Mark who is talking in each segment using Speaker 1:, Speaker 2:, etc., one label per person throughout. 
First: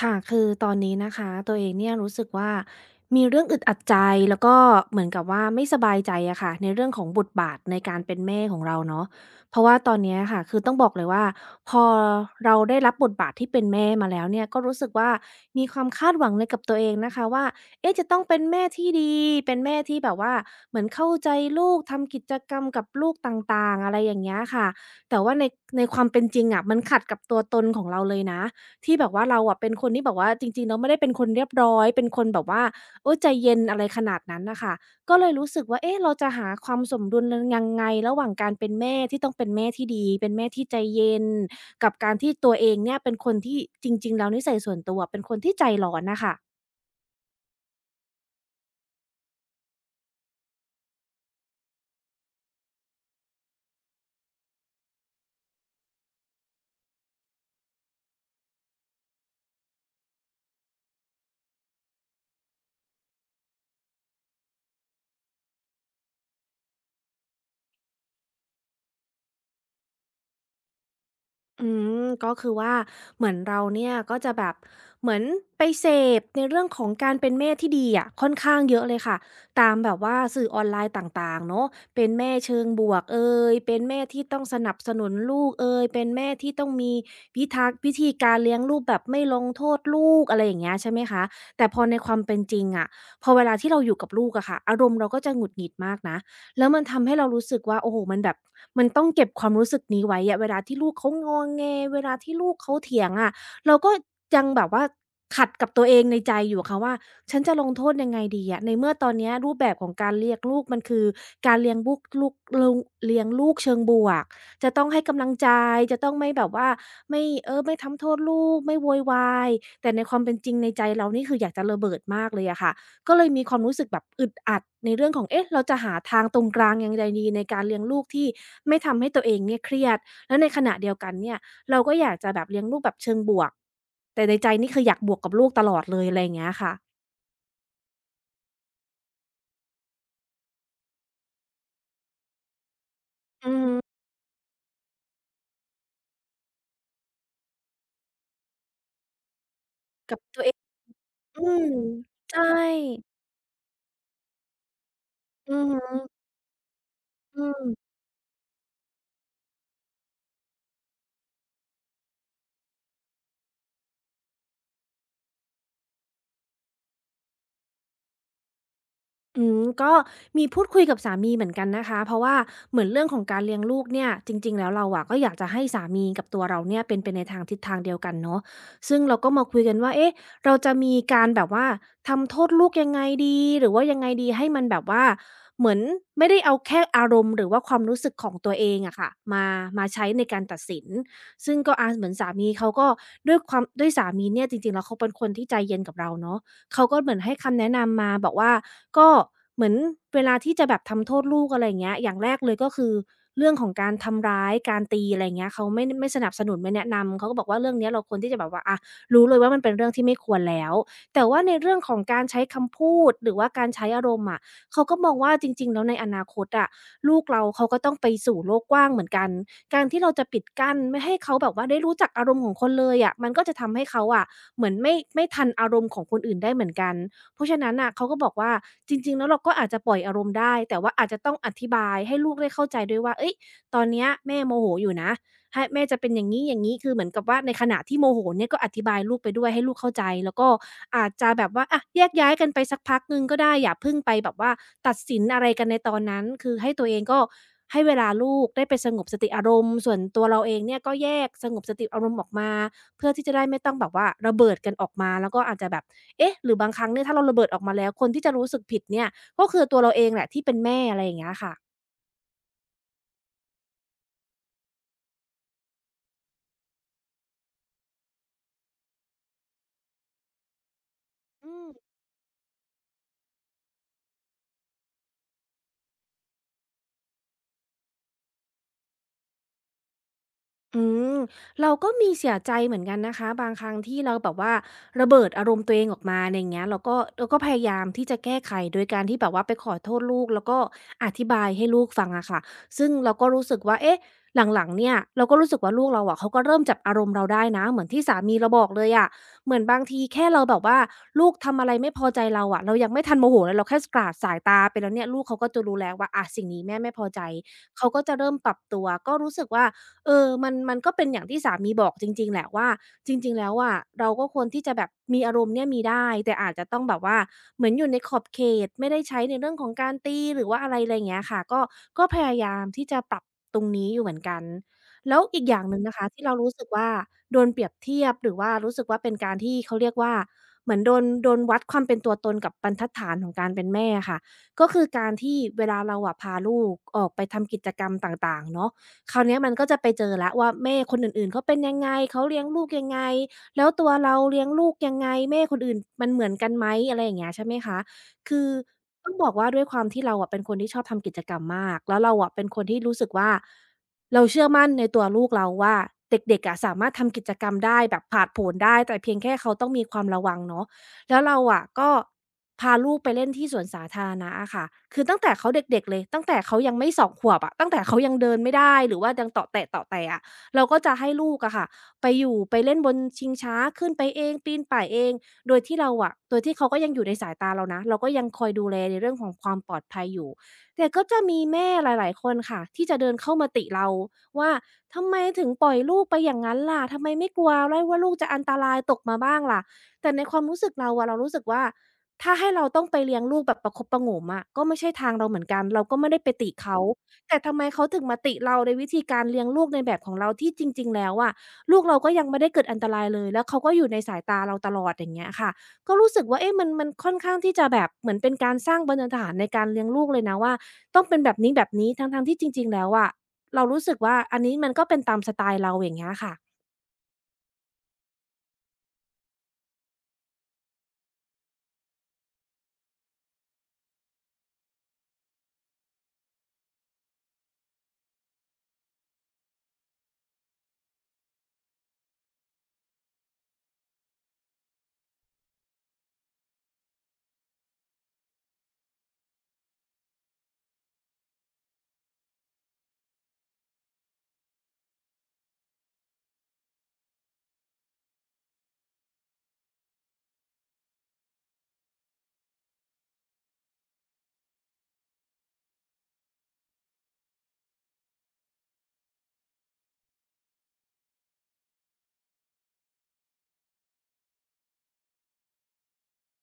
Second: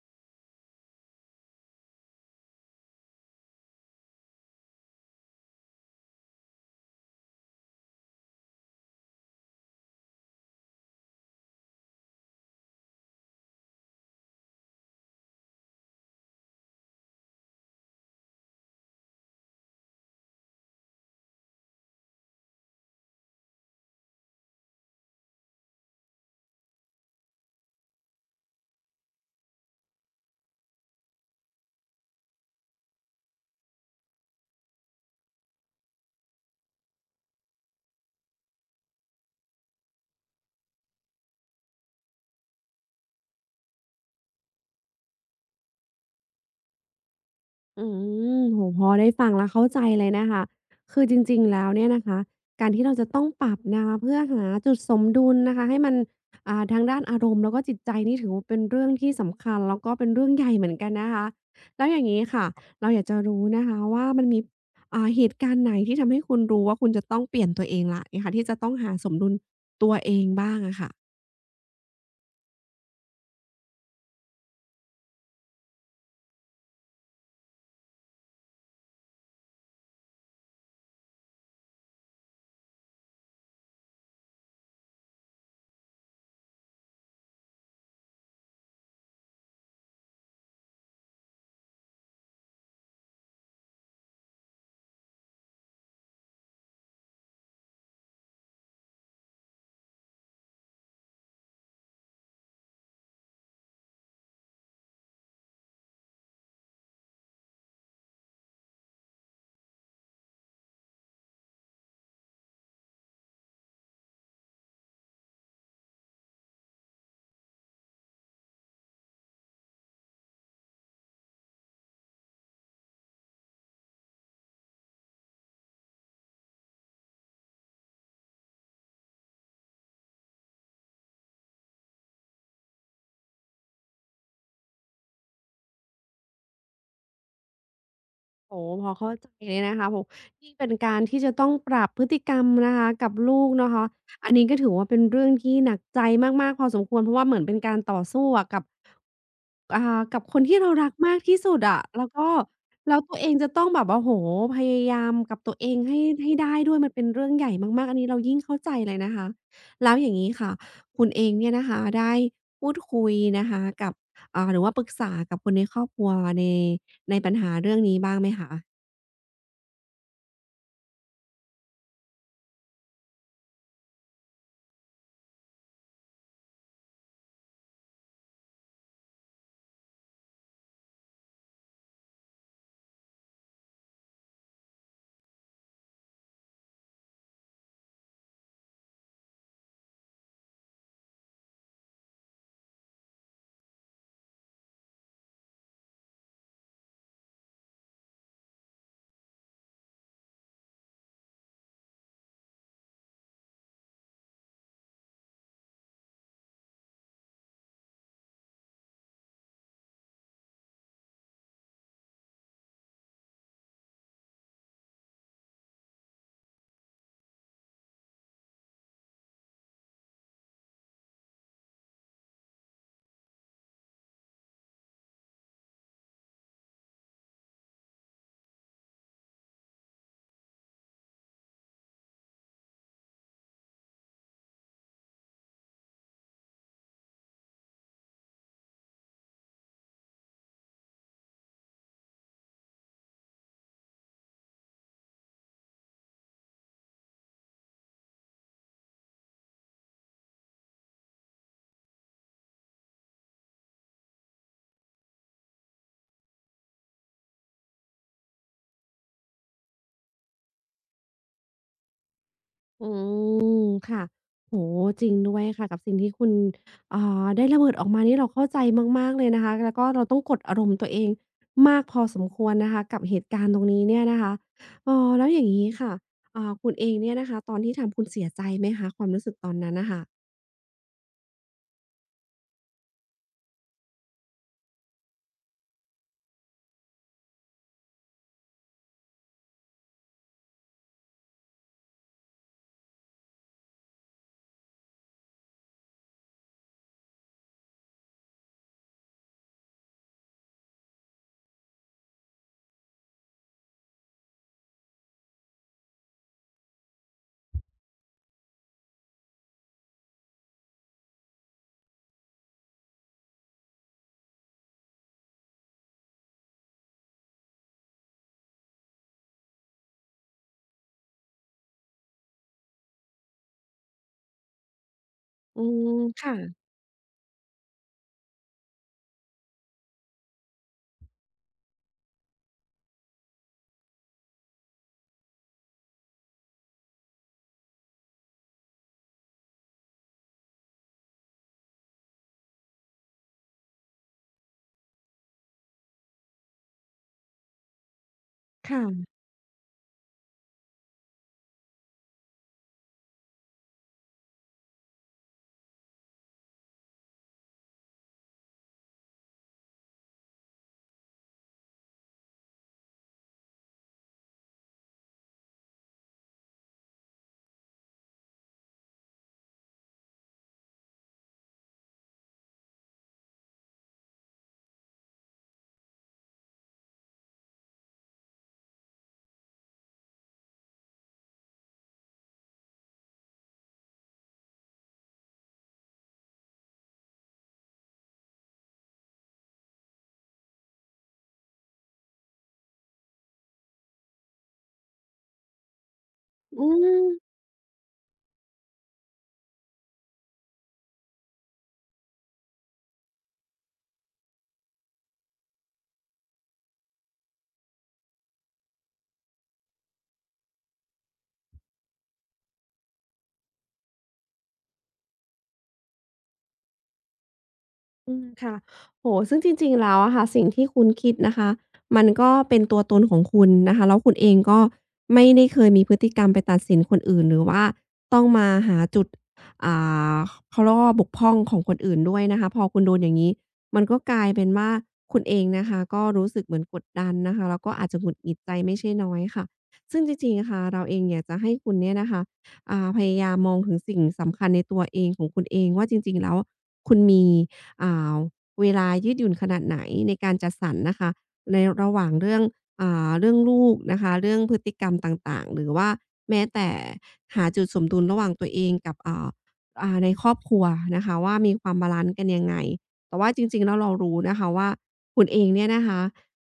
Speaker 1: ค่ะคือตอนนี้นะคะ ตัวเองเนี่ยรู้สึกว่ามีเรื่องอึดอัดใจ แล้วก็เหมือนกับว่าไม่สบายใจอะค่ะในเรื่องของบทบาทในการเป็นแม่ของเราเนาะ เพราะว่าตอนเนี้ยค่ะ คือต้องบอกเลยว่าพอเราได้รับบทบาทที่เป็นแม่มาแล้วเนี่ย ก็รู้สึกว่ามีความคาดหวังในกับตัวเองนะคะว่าเอ๊ะจะต้องเป็นแม่ที่ดีเป็นแม่ที่แบบว่าเหมือนเข้าใจลูกทำกิจกรรมกับลูกต่างๆอะไรอย่างเงี้ยค่ะแต่ว่าในความเป็นจริงอะมันขัดกับตัวตนของเราเลยนะ ที่แบบว่าเราอะเป็นคนที่แบบว่าจริงๆแล้วไม่ได้เป็นคนเรียบร้อยเป็นคนแบบว่าโอ๊ยใจเย็นอะไรขนาดนั้นน่ะค่ะก็เลยรู้สึกว่าเอ๊ะเราจะหาความสมดุลนยังไงระหว่างการเป็นแม่ที่ต้องเป็นแม่ที่ดีเป็นแม่ที่ใจเย็นกับการที่ตัวเองเนี่ยเป็นคนที่จริงๆแล้วนิสัยส่วนตัวเป็นคนที่ใจร้อนน่ะค่ะ
Speaker 2: อืโอ้โฮพอได้ฟังแล้วเข้าใจเลยนะคะคือจริงๆแล้วเนี่ยนะคะการที่เราจะต้องปรับนะคะเพื่อหาจุดสมดุลนะคะให้มันทางด้านอารมณ์แล้วก็จิตใจนี่ถือว่าเป็นเรื่องที่สำคัญแล้วก็เป็นเรื่องใหญ่เหมือนกันนะคะแล้วอย่างงี้ค่ะครับเราอยากจะรู้นะคะว่ามันมีเหตุการณ์ไหนที่ทำให้คุณรู้ว่าคุณจะต้องเปลี่ยนตัวเองแล้วอย่างเงี้ยค่ะที่จะต้องหาสมดุลตัวเองบ้างอะค่ะ
Speaker 1: อืมก็คือว่าเหมือนเราเนี่ยก็จะแบบเหมือนไปเสพในเรื่องของการเป็นแม่ที่ดีอ่ะค่อนข้างเยอะเลยค่ะตามแบบว่าสื่อออนไลน์ต่างๆเนาะเป็นแม่เชิงบวกเอยเป็นแม่ที่ต้องสนับสนุนลูกเอยเป็นแม่ที่ต้องมีวิทักษ์วิธีการเลี้ยงลูกแบบไม่ลงโทษลูกอะไรอย่างเงี้ยใช่ไหมคะแต่พอในความเป็นจริงอ่ะพอเวลาที่เราอยู่กับลูกอะค่ะอารมณ์เราก็จะหงุดหงิดมากนะ แล้วมันทำให้เรารู้สึกว่าโอ้โฮมันแบบมันต้องเก็บความรู้สึกนี้ไว้อะเวลาที่ลูกเขางอแงเวลาที่ลูกเขาเถียงอะเราก็ยังแบบว่าขัดกับตัวเองในใจอยู่อะค่ะว่าฉันจะลงโทษยังไงดีอะในเมื่อตอนเนี้ยรูปแบบของการเลี้ยงลูกมันคือการเลี้ยงบุกลูกลุงเลี้ยงลูกเชิงบวกจะต้องให้กำลังใจจะต้องไม่แบบว่าไม่เออไม่ทำโทษลูกไม่โวยวายแต่ในความเป็นจริงในใจเรานี่คืออยากจะระเบิดมากเลยอะค่ะ ก็เลยมีความรู้สึกแบบอึดอัดในเรื่องของเอ๊ะเราจะหาทางตรงกลางยังไงดีในการเลี้ยงลูกที่ไม่ทำให้ตัวเองเนี่ยเครียด แล้วในขณะเดียวกันเนี่ยเราก็อยากจะแบบเลี้ยงลูกแบบเชิงบวก แต่ในใจนี่คืออยากบวกกับลูกตลอดเลยอะไรอย่างเงี้ยค่ะ
Speaker 2: โอ้โฮพอเข้าใจเลยนะคะโอ้โฮนี่เป็นการที่จะต้องปรับพฤติกรรมนะคะกับลูก
Speaker 1: อื
Speaker 2: นะ
Speaker 1: ม
Speaker 2: คะอันนี้ก็ถือว่าเป็นเรื่องที่หนักใจมากๆพอสมควรเพราะว่าเหมือนเป็นการต่อสู้อะกับอ่า
Speaker 1: กั
Speaker 2: กั
Speaker 1: บ
Speaker 2: บค
Speaker 1: ตั
Speaker 2: น
Speaker 1: วเอ
Speaker 2: ที่
Speaker 1: ง
Speaker 2: เรารักมากที่
Speaker 1: อื
Speaker 2: สุด
Speaker 1: ม
Speaker 2: อะแล้วก็
Speaker 1: ใช่
Speaker 2: แล้วตัวเองจะต้องแบบโอ้โฮพยายามกับ
Speaker 1: อื
Speaker 2: ตัว
Speaker 1: อ
Speaker 2: เอง
Speaker 1: ฮึ
Speaker 2: ให้ได้ด้วยมันเป็นเรื่อง
Speaker 1: อื
Speaker 2: ใหญ่
Speaker 1: ม
Speaker 2: มากๆอันนี้เรายิ่งเข้าใจเลยนะคะแล้วอย่างงี้ค่ะคุณเองเนี่ยนะคะได้พูดคุยนะคะกับ หรือว่าปรึกษากับคนในครอบครัวในในปัญหาเรื่องนี้บ้างไหมคะ
Speaker 1: อืมก็มีพูดคุยกับสามีเหมือนกันนะคะเพราะว่าเหมือนเรื่องของการเลี้ยงลูกเนี่ยจริงๆแล้วเราอะก็อยากจะให้สามีกับตัวเราเนี่ยเป็นไปในทางทิศทางเดียวกันเนาะซึ่งเราก็มาคุยกันว่าเอ๊ะเราจะมีการแบบว่าทำโทษลูกยังไงดีหรือว่ายังไงดีให้มันแบบว่าเหมือนไม่ได้เอาแค่อารมณ์หรือว่าความรู้สึกของตัวเองอะค่ะมาใช้ในการตัดสินซึ่งก็อาเหมือนสามีเขาก็ด้วยความด้วยสามีเนี่ยจริงๆแล้วเขาเป็นคนที่ใจเย็นกับเราเนาะ เขาก็เหมือนให้คำแนะนำมาบอกว่าก็เหมือนเวลาที่จะแบบทำโทษลูกอะไรอย่างเงี้ยอย่างแรกเลยก็คือเรื่องของการทำร้ายการตีอะไรอย่างเงี้ยเขาไม่สนับสนุนไม่แนะนำเขาก็บอกว่าเรื่องเนี้ยเราควรที่จะแบบว่าอะรู้เลยว่ามันเป็นเรื่องที่ไม่ควรแล้วแต่ว่าในเรื่องของการใช้คำพูดหรือว่าการใช้อารมณ์อะเขาก็มองว่าจริงๆแล้วในอนาคตอะลูกเราเขาก็ต้องไปสู่โลกกว้างเหมือนกันการที่เราจะปิดกั้นไม่ให้เขาแบบว่าได้รู้จักอารมณ์ของคนเลยอะมันก็จะทำให้เขาอะ เหมือนไม่ทันอารมณ์ของคนอื่นได้เหมือนกันเพราะฉะนั้นน่ะเขาก็บอกว่าจริงๆแล้วเราก็อาจจะปล่อยอารมณ์ได้แต่ว่าอาจจะต้องอธิบายให้ลูกได้เข้าใจด้วยว่าเฮ้ยตอนเนี้ยแม่โมโหอยู่นะให้แม่จะเป็นอย่างงี้ๆคือเหมือนกับว่าในขณะที่โมโหเนี่ยก็อธิบายลูกไปด้วยให้ลูกเข้าใจแล้วก็อาจจะแบบว่าอะแยกย้ายกันไปสักพักหนึ่งก็ได้อย่าเพิ่งไปแบบว่าตัดสินอะไรกันในตอนนั้นคือให้ตัวเองก็ให้เวลาลูกได้ไปสงบสติอารมณ์ส่วนตัวเราเองเนี่ยก็แยกสงบสติอารมณ์ออกมา เพื่อที่จะได้ไม่ต้องแบบว่าระเบิดกันออกมาแล้วก็อาจจะแบบ เอ๊ะ หรือบางครั้งเนี่ยถ้าเราระเบิดออกมาแล้วคนที่จะรู้สึกผิดเนี่ยก็คือตัวเราเองแหละที่เป็นแม่อะไรอย่างเงี้ยค่ะ
Speaker 2: อืมค่ะโอ้โฮจริงด้วยค่ะกับสิ่งที่คุณอ่าได้ระเบิดออกมานี่เราเข้าใจมากๆเลยนะคะแล้วก็เราต้องกดอารมณ์ตัวเอง
Speaker 1: อืม
Speaker 2: มากพอสมควรนะคะกับเหตุการณ์ตรงนี้เนี่ยนะคะแล้วอย่างงี้ค่ะคุณเองเนี่ยนะคะตอนที่ทำคุณเสียใจไหมคะความรู้สึกตอนนั้นน่ะค่ะ
Speaker 1: อืมเราก็มีเสียใจเหมือนกันนะคะบางครั้งที่เราแบบว่าระเบิดอารมณ์ตัวเองออกมาในอย่างเงี้ยเราก็พยายามที่จะแก้ไขโดยการที่แบบว่าไปขอโทษลูกแล้วก็อธิบายให้ลูกฟังอะค่ะซึ่งเราก็รู้สึกว่าเอ๊ะหลังๆเนี่ยเราก็รู้สึกว่าลูกเราอะเขาก็เริ่มจับอารมณ์เราได้นะเหมือนที่สามีเราบอกเลยอะเหมือนบางทีแค่เราแบบว่าลูกทำอะไรไม่พอใจเราอะเรายังไม่ทันโมโหเลยเราแค่กราดสายตาไปแล้วเนี่ยลูกเขาก็จะรู้แล้วว่าอาสิ่งนี้แม่ไม่พอใจเขาก็จะเริ่มปรับตัวก็รู้สึกว่า เออมันก็เป็นอย่างที่สามีบอกจริงๆแหละว่าจริงๆแล้วอะเราก็ควรที่จะแบบมีอารมณ์เนี่ยมีได้แต่อาจจะต้องแบบว่าเหมือนอยู่ในขอบเขตไม่ได้ใช้ในเรื่องของการตีหรือว่าอะไรไรเงี้ยค่ะก็พยายามที่จะปรับตรงนี้อยู่เหมือนกันแล้วอีกอย่า
Speaker 2: อื
Speaker 1: งหนึ่ง
Speaker 2: ม
Speaker 1: นะคะที่เรารู้
Speaker 2: ค่ะ
Speaker 1: สึกว่าโดนเปรียบเทียบหรือว่ารู้สึกว่าเป็นการที่เขาเรียกว่าเหมือนโดนวัดความเป็นตัวตนกับบรรทัดฐานของการเป็นแม่อะค่ะก็คือการที่เวลาเราอะพาลูกออกไปทำกิจกรรมต่างๆเนาะ คราวเนี้ยมันก็จะไปเจอแล้วว่าแม่คนอื่นๆเขาเป็นยังไงเขาเลี้ยงลูกยังไงแล้วตัวเราเลี้ยงลูกยังไงแม่คนอื่นมันเหมือนกันไหมอะไรอย่างเงี้ยใช่ไหมคะคือต้
Speaker 2: ค่ะ
Speaker 1: องบอกว่าด้วยความที่เราอะเป็นคนที่ชอบทำกิจกรรมมากแล้วเราอะเป็นคนที่รู้สึกว่าเราเชื่อมั่นในตัวลูกเราว่าเด็กๆอะสามารถทำกิจกรรมได้แบบผาดโผนได้แต่เพียงแค่เขาต้องมีความระวังเนาะ แล้วเราอะก็พาลูกไปเล่นที่สวนสาธารณะอะค่ะคือตั้งแต่เขาเด็กๆเลยตั้งแต่เขายังไม่สองขวบอะตั้งแต่เขายังเดินไม่ได้หรือว่ายังเตาะแตะๆอะเราก็จะให้ลูกอะค่ะไปอยู่ไปเล่นบนชิงช้าขึ้นไปเองปีนป่ายเองโดยที่เราอะโดยที่เขาก็ยังอยู่ในสายตาเรานะเราก็ยังคอยดูแลในเรื่องของความปลอดภัยอยู่แต่ก็จะมีแม่หลายๆคนค่ะที่จะเดินเข้ามาติเราว่าทำไมถึงปล่อยลูกไปอย่างงั้นล่ะทำไมไม่กลัวไลว่าลูกจะอันตรายตกมาบ้างล่ะ แต่ในความรู้สึกเราอะเรารู้สึกว่าถ้าให้เราต้องไปเลี้ยงลูกแบบประคบประหงมอะก็ไม่ใช่ทางเราเหมือนกันเราก็ไม่ได้ไปติ
Speaker 2: อื
Speaker 1: เขา
Speaker 2: ม
Speaker 1: แต่ทำไมเขาถึงมาติเราในวิธีการเลี้ยงลูกในแบบของเราที่จริงๆแล้วอะลูกเราก็ยังไม่ได้เกิดอันตรายเลยแล้วเขาก็อยู่ในสายตาเราตลอดอย่างเงี้ยค่ะก็รู้สึกว่าเอ๊ะมันค่อนข้างที่จะแบบเหมือนเป็นการสร้างบรรทัดฐานในการเลี้ยงลูกเลยนะว่าต้องเป็นแบบนี้ๆทั้งๆที่จริงๆแล้วอะเรารู้สึกว่าอันนี้มันก็เป็นตามสไตล์เราอย่างเงี้ยค่ะ
Speaker 2: อืมค่ะโอ้โฮซึ่งจริงๆแล้วอะค่ะสิ่งที่คุณคิดนะคะมันก็เป็นตัวตนของคุณนะคะแล้วคุณเองก็ไม่ได้เคยมีพฤติกรรมไปตัดสินคนอื่นหรือว่าต้องมาหาจุดอ่าเขาเรียกว่าบกพร่องของคนอื่นด้วยนะคะพอคุณโดนอย่างงี้มันก็กลายเป็นว่าคุณเองนะคะก็รู้สึกเหมือนกดดันนะคะแล้วก็อาจจะหงุดหงิดใจไม่ใช่น้อยค่ะซึ่งจริงๆอะค่ะเราเองอยากจะให้คุณเนี่ยนะคะพยายามมองถึงสิ่งสำคัญในตัวเองของคุณเองว่าจริงๆแล้วคุณมี อ่าเวลายืดหยุ่นขนาดไหนในการจัดสรรนะคะในระหว่างเรื่องเรื่องลูกนะคะเรื่องพฤติกรรมต่างๆหรือว่าแม้แต่หาจุดสมดุลระหว่างตัวเองกับในครอบครัวนะคะว่ามีความบาลันซ์กันยังไงแต่ว่าจริงๆแล้วเรารู้นะคะว่าคุณเองเนี่ยนะคะ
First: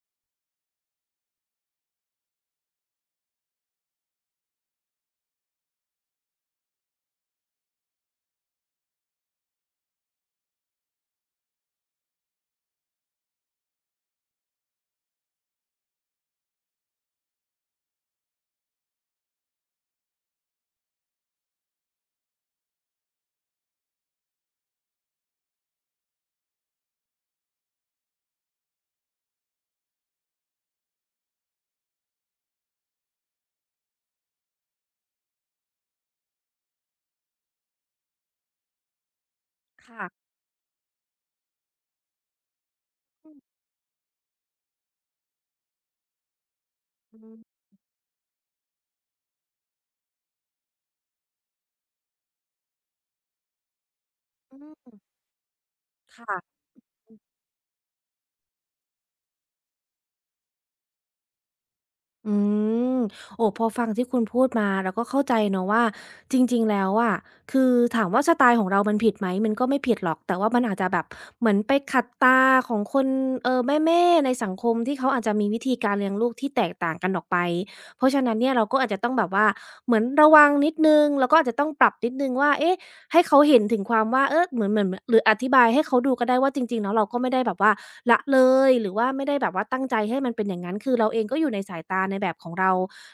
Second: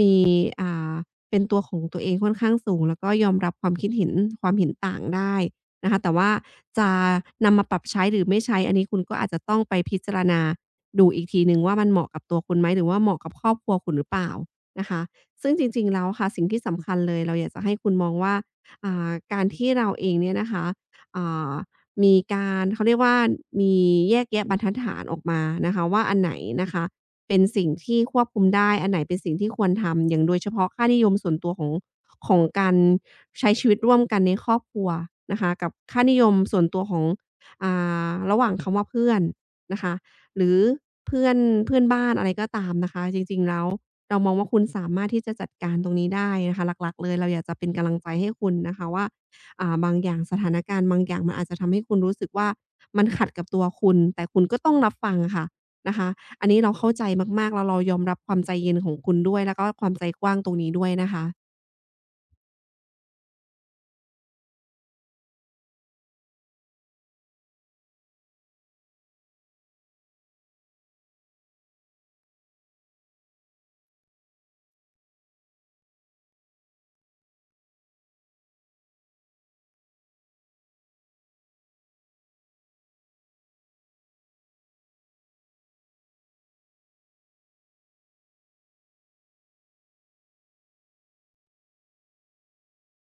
Speaker 2: มีอ่าเป็นตัวของตัวเองค่อนข้างสูงแล้วก็ยอมรับความคิดเห็นความเห็นต่างได้นะคะแต่ว่าจะนำมาปรับใช้หรือไม่ใช้อันนี้คุณก็อาจจะต้องไปพิจารณา ดูอีกทีหนึ่งว่ามันเหมาะกับตัวคุณไหมหรือว่าเหมาะกับครอบครัวคุณหรือเปล่านะคะซึ่งจริงๆแล้วค่ะสิ่งที่สำคัญเลยเราอยากจะให้คุณมองว่าการที่เราเองเนี่ยนะคะอ่ามีการเขาเรียกว่ามีแยกแยะบรรทัดฐานออกมานะคะว่าอันไหนนะคะเป็นสิ่งที่ควบคุมได้อันไหนเป็นสิ่งที่ควรทำอย่างโดยเฉพาะค่านิยมส่วนตัวของของการใช้ชีวิตร่วมกันในครอบครัวนะคะกับค่านิยมส่วนตัวของอ่ระหว่างคำว่าเพื่อนนะคะ
Speaker 1: ค่ะ
Speaker 2: หรือเพื่อนเพื่อนบ้านอะไรก็ตามนะคะจ
Speaker 1: อื
Speaker 2: ริงๆ
Speaker 1: ม
Speaker 2: แล้วเรามองว่าคุณสามารถที่จะจัดการตรงนี้ได้นะคะหลักๆเลย
Speaker 1: อื
Speaker 2: เราอ
Speaker 1: ม
Speaker 2: ยากจะเป็นกำลังใจให้คุณนะคะว่าบางอย่างสถานการณ์บางอย่างมันอาจจะทำให้คุณรู้สึกว่ามันขัดกับตัวคุณแต่คุณ
Speaker 1: อื
Speaker 2: ก็ต้องรับ
Speaker 1: ม
Speaker 2: ฟังค่ะนะคะอัน
Speaker 1: ค่ะ
Speaker 2: นี้เราเข้าใจมากๆแล้วเรายอมรับความใจเย็นของคุณด้วยแล้วก็ความใจกว้างตรงนี้ด้วยนะคะ
Speaker 1: อืม โอ้ พอฟังที่คุณพูดมาเราก็เข้าใจเนาะว่าจริงๆ แล้วอะคือถามว่าสไตล์ของเรามันผิดไหมมันก็ไม่ผิดหรอกแต่ว่ามันอาจจะแบบเหมือนไปขัดตาของคนแม่ๆ ในสังคมที่เขาอาจจะมีวิธีการเลี้ยงลูกที่แตกต่างกันออกไปเพราะฉะนั้นเนี่ยเราก็อาจจะต้องแบบว่าเหมือนระวังนิดหนึ่งแล้วก็อาจจะต้องปรับนิดหนึ่งว่าเอ๊ะให้เขาเห็นถึงความว่าเออเหมือนหรืออธิบายให้เขาดูก็ได้ว่าจริงๆแล้วเราก็ไม่ได้แบบว่า ละเลยหรือว่าไม่ได้แบบว่าตั้งใจให้มันเป็นอย่างนั้นคือเราเองก็อยู่ในสายตาในแบบของเรา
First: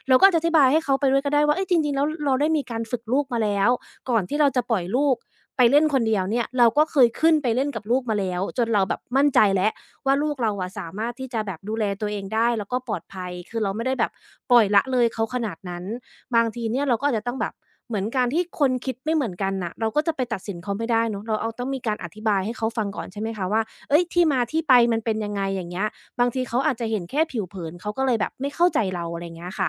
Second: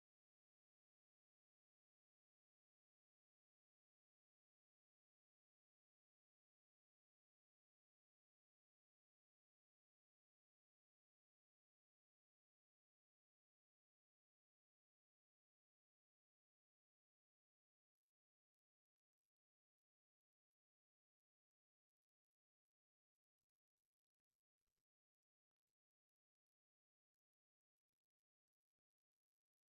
Speaker 1: เราก็อาจจะอธิบายให้เขาไปด้วยก็ได้ว่าเฮ้ยจริงๆแล้วเราได้มีการฝึกลูกมาแล้วก่อนที่เราจะปล่อยลูกไปเล่นคนเดียวเนี่ยเราก็เคยขึ้นไปเล่นกับลูกมาแล้วจนเราแบบมั่นใจแล้วว่าลูกเราอะสามารถที่จะแบบดูแลตัวเองได้แล้วก็ปลอดภัยคือเราไม่ได้แบบปล่อยละเลยเขาขนาดนั้นบางทีเนี่ยเราก็อาจจะต้องแบบเหมือนการที่คนคิดไม่เหมือนกันน่ะเราก็จะไปตัดสินเขาไม่ได้เนาะเราเอาต้องมีการอธิบายให้เขาฟังก่อนใช่ไหมคะว่า เฮ้ยที่มาที่ไปมันเป็นยังไงอย่างเงี้ยบางทีเขาอาจจะเห็นแค่ผิวเผินเขาก็เลยแบบไม่เข้าใจเราอะไรเงี้ยค่ะ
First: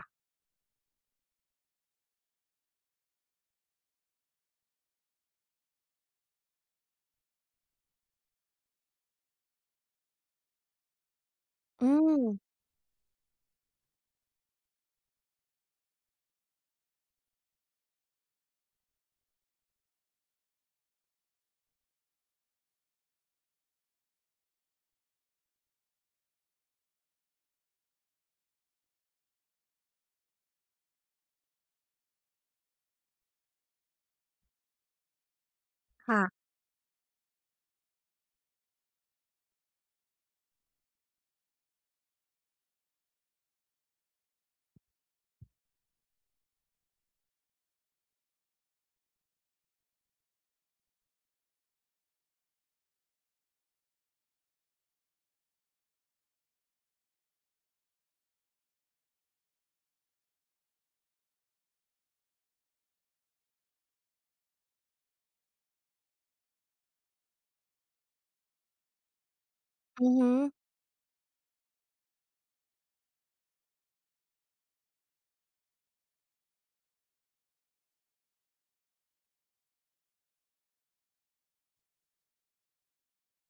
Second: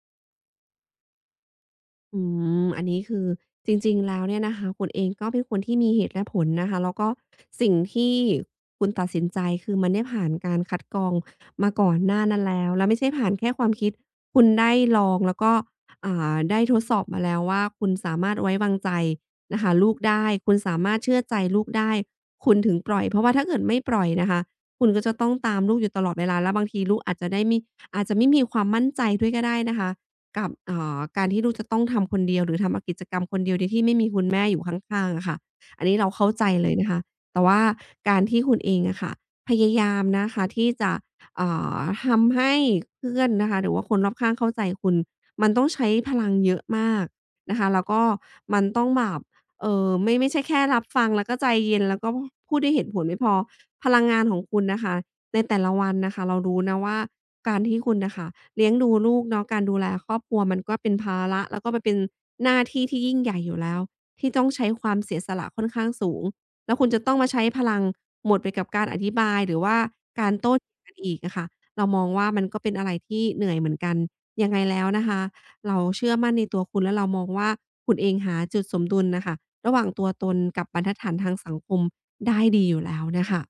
Speaker 2: อืมอันนี้คือจริงๆ แล้วเนี่ยนะคะคุณเองก็เป็นคนที่มีเหตุและผลนะคะแล้วก็สิ่งที่คุณตัดสินใจคือมันได้ผ่านการคัดกรองมา
Speaker 1: อื
Speaker 2: ก่อนห
Speaker 1: ม
Speaker 2: น้านั้นแล้วแล้วไม่ใช่ผ่านแค่ความคิดคุณได้ลองแล้วก็ได้ทดสอบมาแล้วว่าคุณสามารถไว้วางใจนะคะลูกได้คุณสามารถเชื่อใจลูกได้คุณถึงปล่อยเพราะว่าถ้าเกิดไม่ปล่อยนะคะคุณก็จะต้องตามลูกอยู่ตลอดเวลาแล้วบางทีลูกอาจจะได้มิอาจจะไม่มีความมั่นใจด้วยก็ได้นะคะ กับการที่ลูกจะต้องทำคนเดียวหรือทำอกิจกรรมคนเดียวโดยที่ไม่มีคุณแม่อยู่ข้างๆอะค่ะอันนี้เรา
Speaker 1: ค่ะ
Speaker 2: เข้าใจเลยนะคะแต่ว่าการที่คุณเองอะค่ะพยายามนะคะที่จะเอ่ทำให้เพื่อนนะคะหรือว่าคนรอบข้างเข้าใจคุณมันต้องใช้พลังเยอะมากนะคะแล้วก็มันต้องแบบไม่ใช่แค่รับฟังแล้วก็ใจเย็นแล้วก็พูดด้วยเหตุผลไม่พอพลังงานของคุณนะคะ ในแต่ละวันน่ะค่ะเรารู้นะว่าการที่คุณน่ะค่ะเลี้ยงดูลูกเนาะการดูแลครอบครัวมันก็เป็นภาระแล้วก็มันเป็นหน้าที่ที่ยิ่งใหญ่อยู่แล้วที่ต้องใช้ความเสียสละค่อนข้างสูงแล้วคุณจะต้องมาใช้พลังหมดไปกับการอธิบายหรือว่า
Speaker 1: อือ
Speaker 2: กา
Speaker 1: ฮึ
Speaker 2: รโต้เถียงกันอีกอะค่ะเรามองว่ามันก็เป็นอะไรที่เหนื่อยเหมือนกันยังไงแล้วนะคะเราเชื่อมั่นในตัวคุณและเรามองว่าคุณเองหาจุดสมดุลน่ะค่ะระหว่างตัวตนกับบรรทัดฐานทางสังคมได้ดีอยู่แล้วน่ะค่ะ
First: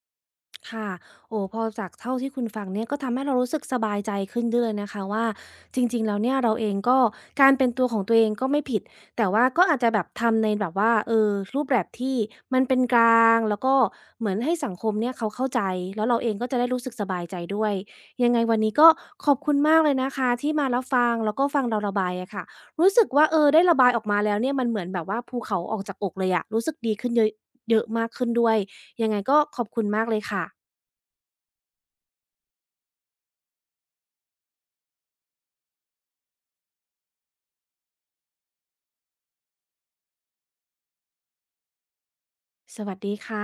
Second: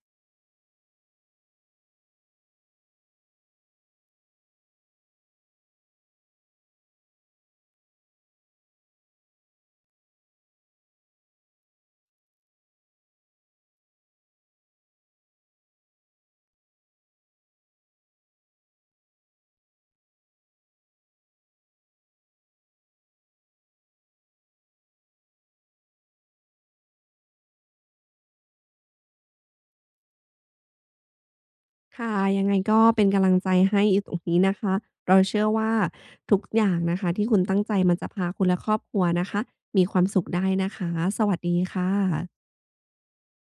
Speaker 1: ค่ะโอ้พอจากเท่าที่คุณฟังเนี่ยก็ทำให้เรารู้สึกสบายใจขึ้นด้วยเลยนะคะว่าจริงๆแล้วเนี่ยเราเองก็การเป็นตัวของตัวเองก็ไม่ผิดแต่ว่าก็อาจจะแบบทำในแบบว่าเออรูปแบบที่มันเป็นกลางแล้วก็เหมือนให้สังคมเนี่ยเขาเข้าใจแล้วเราเองก็จะได้รู้สึกสบายใจด้วยยังไงวันนี้ก็ขอบคุณมากเลยนะคะที่มารับฟังแล้วก็ฟังเราระบายอะค่ะรู้สึกว่าเออได้ระบายออกมาแล้วเนี่ยมันเหมือนแบบว่าภูเขาออกจากอกเลยอะรู้สึกดีขึ้นเยอะเยอะมากขึ้นด้วย ยังไงก็ขอบคุณมากเลยค่ะ
Speaker 2: ค่ะยังไงก็เป็นกำลังใจให้อยู่ตรงนี้นะคะเราเชื่อว่าทุกอย่างนะคะที่คุณตั้งใจมันจะพาคุณและครอบครัวนะคะมีความสุขได้นะคะสวัสดีค่ะ
Speaker 1: สวัสดีค่ะ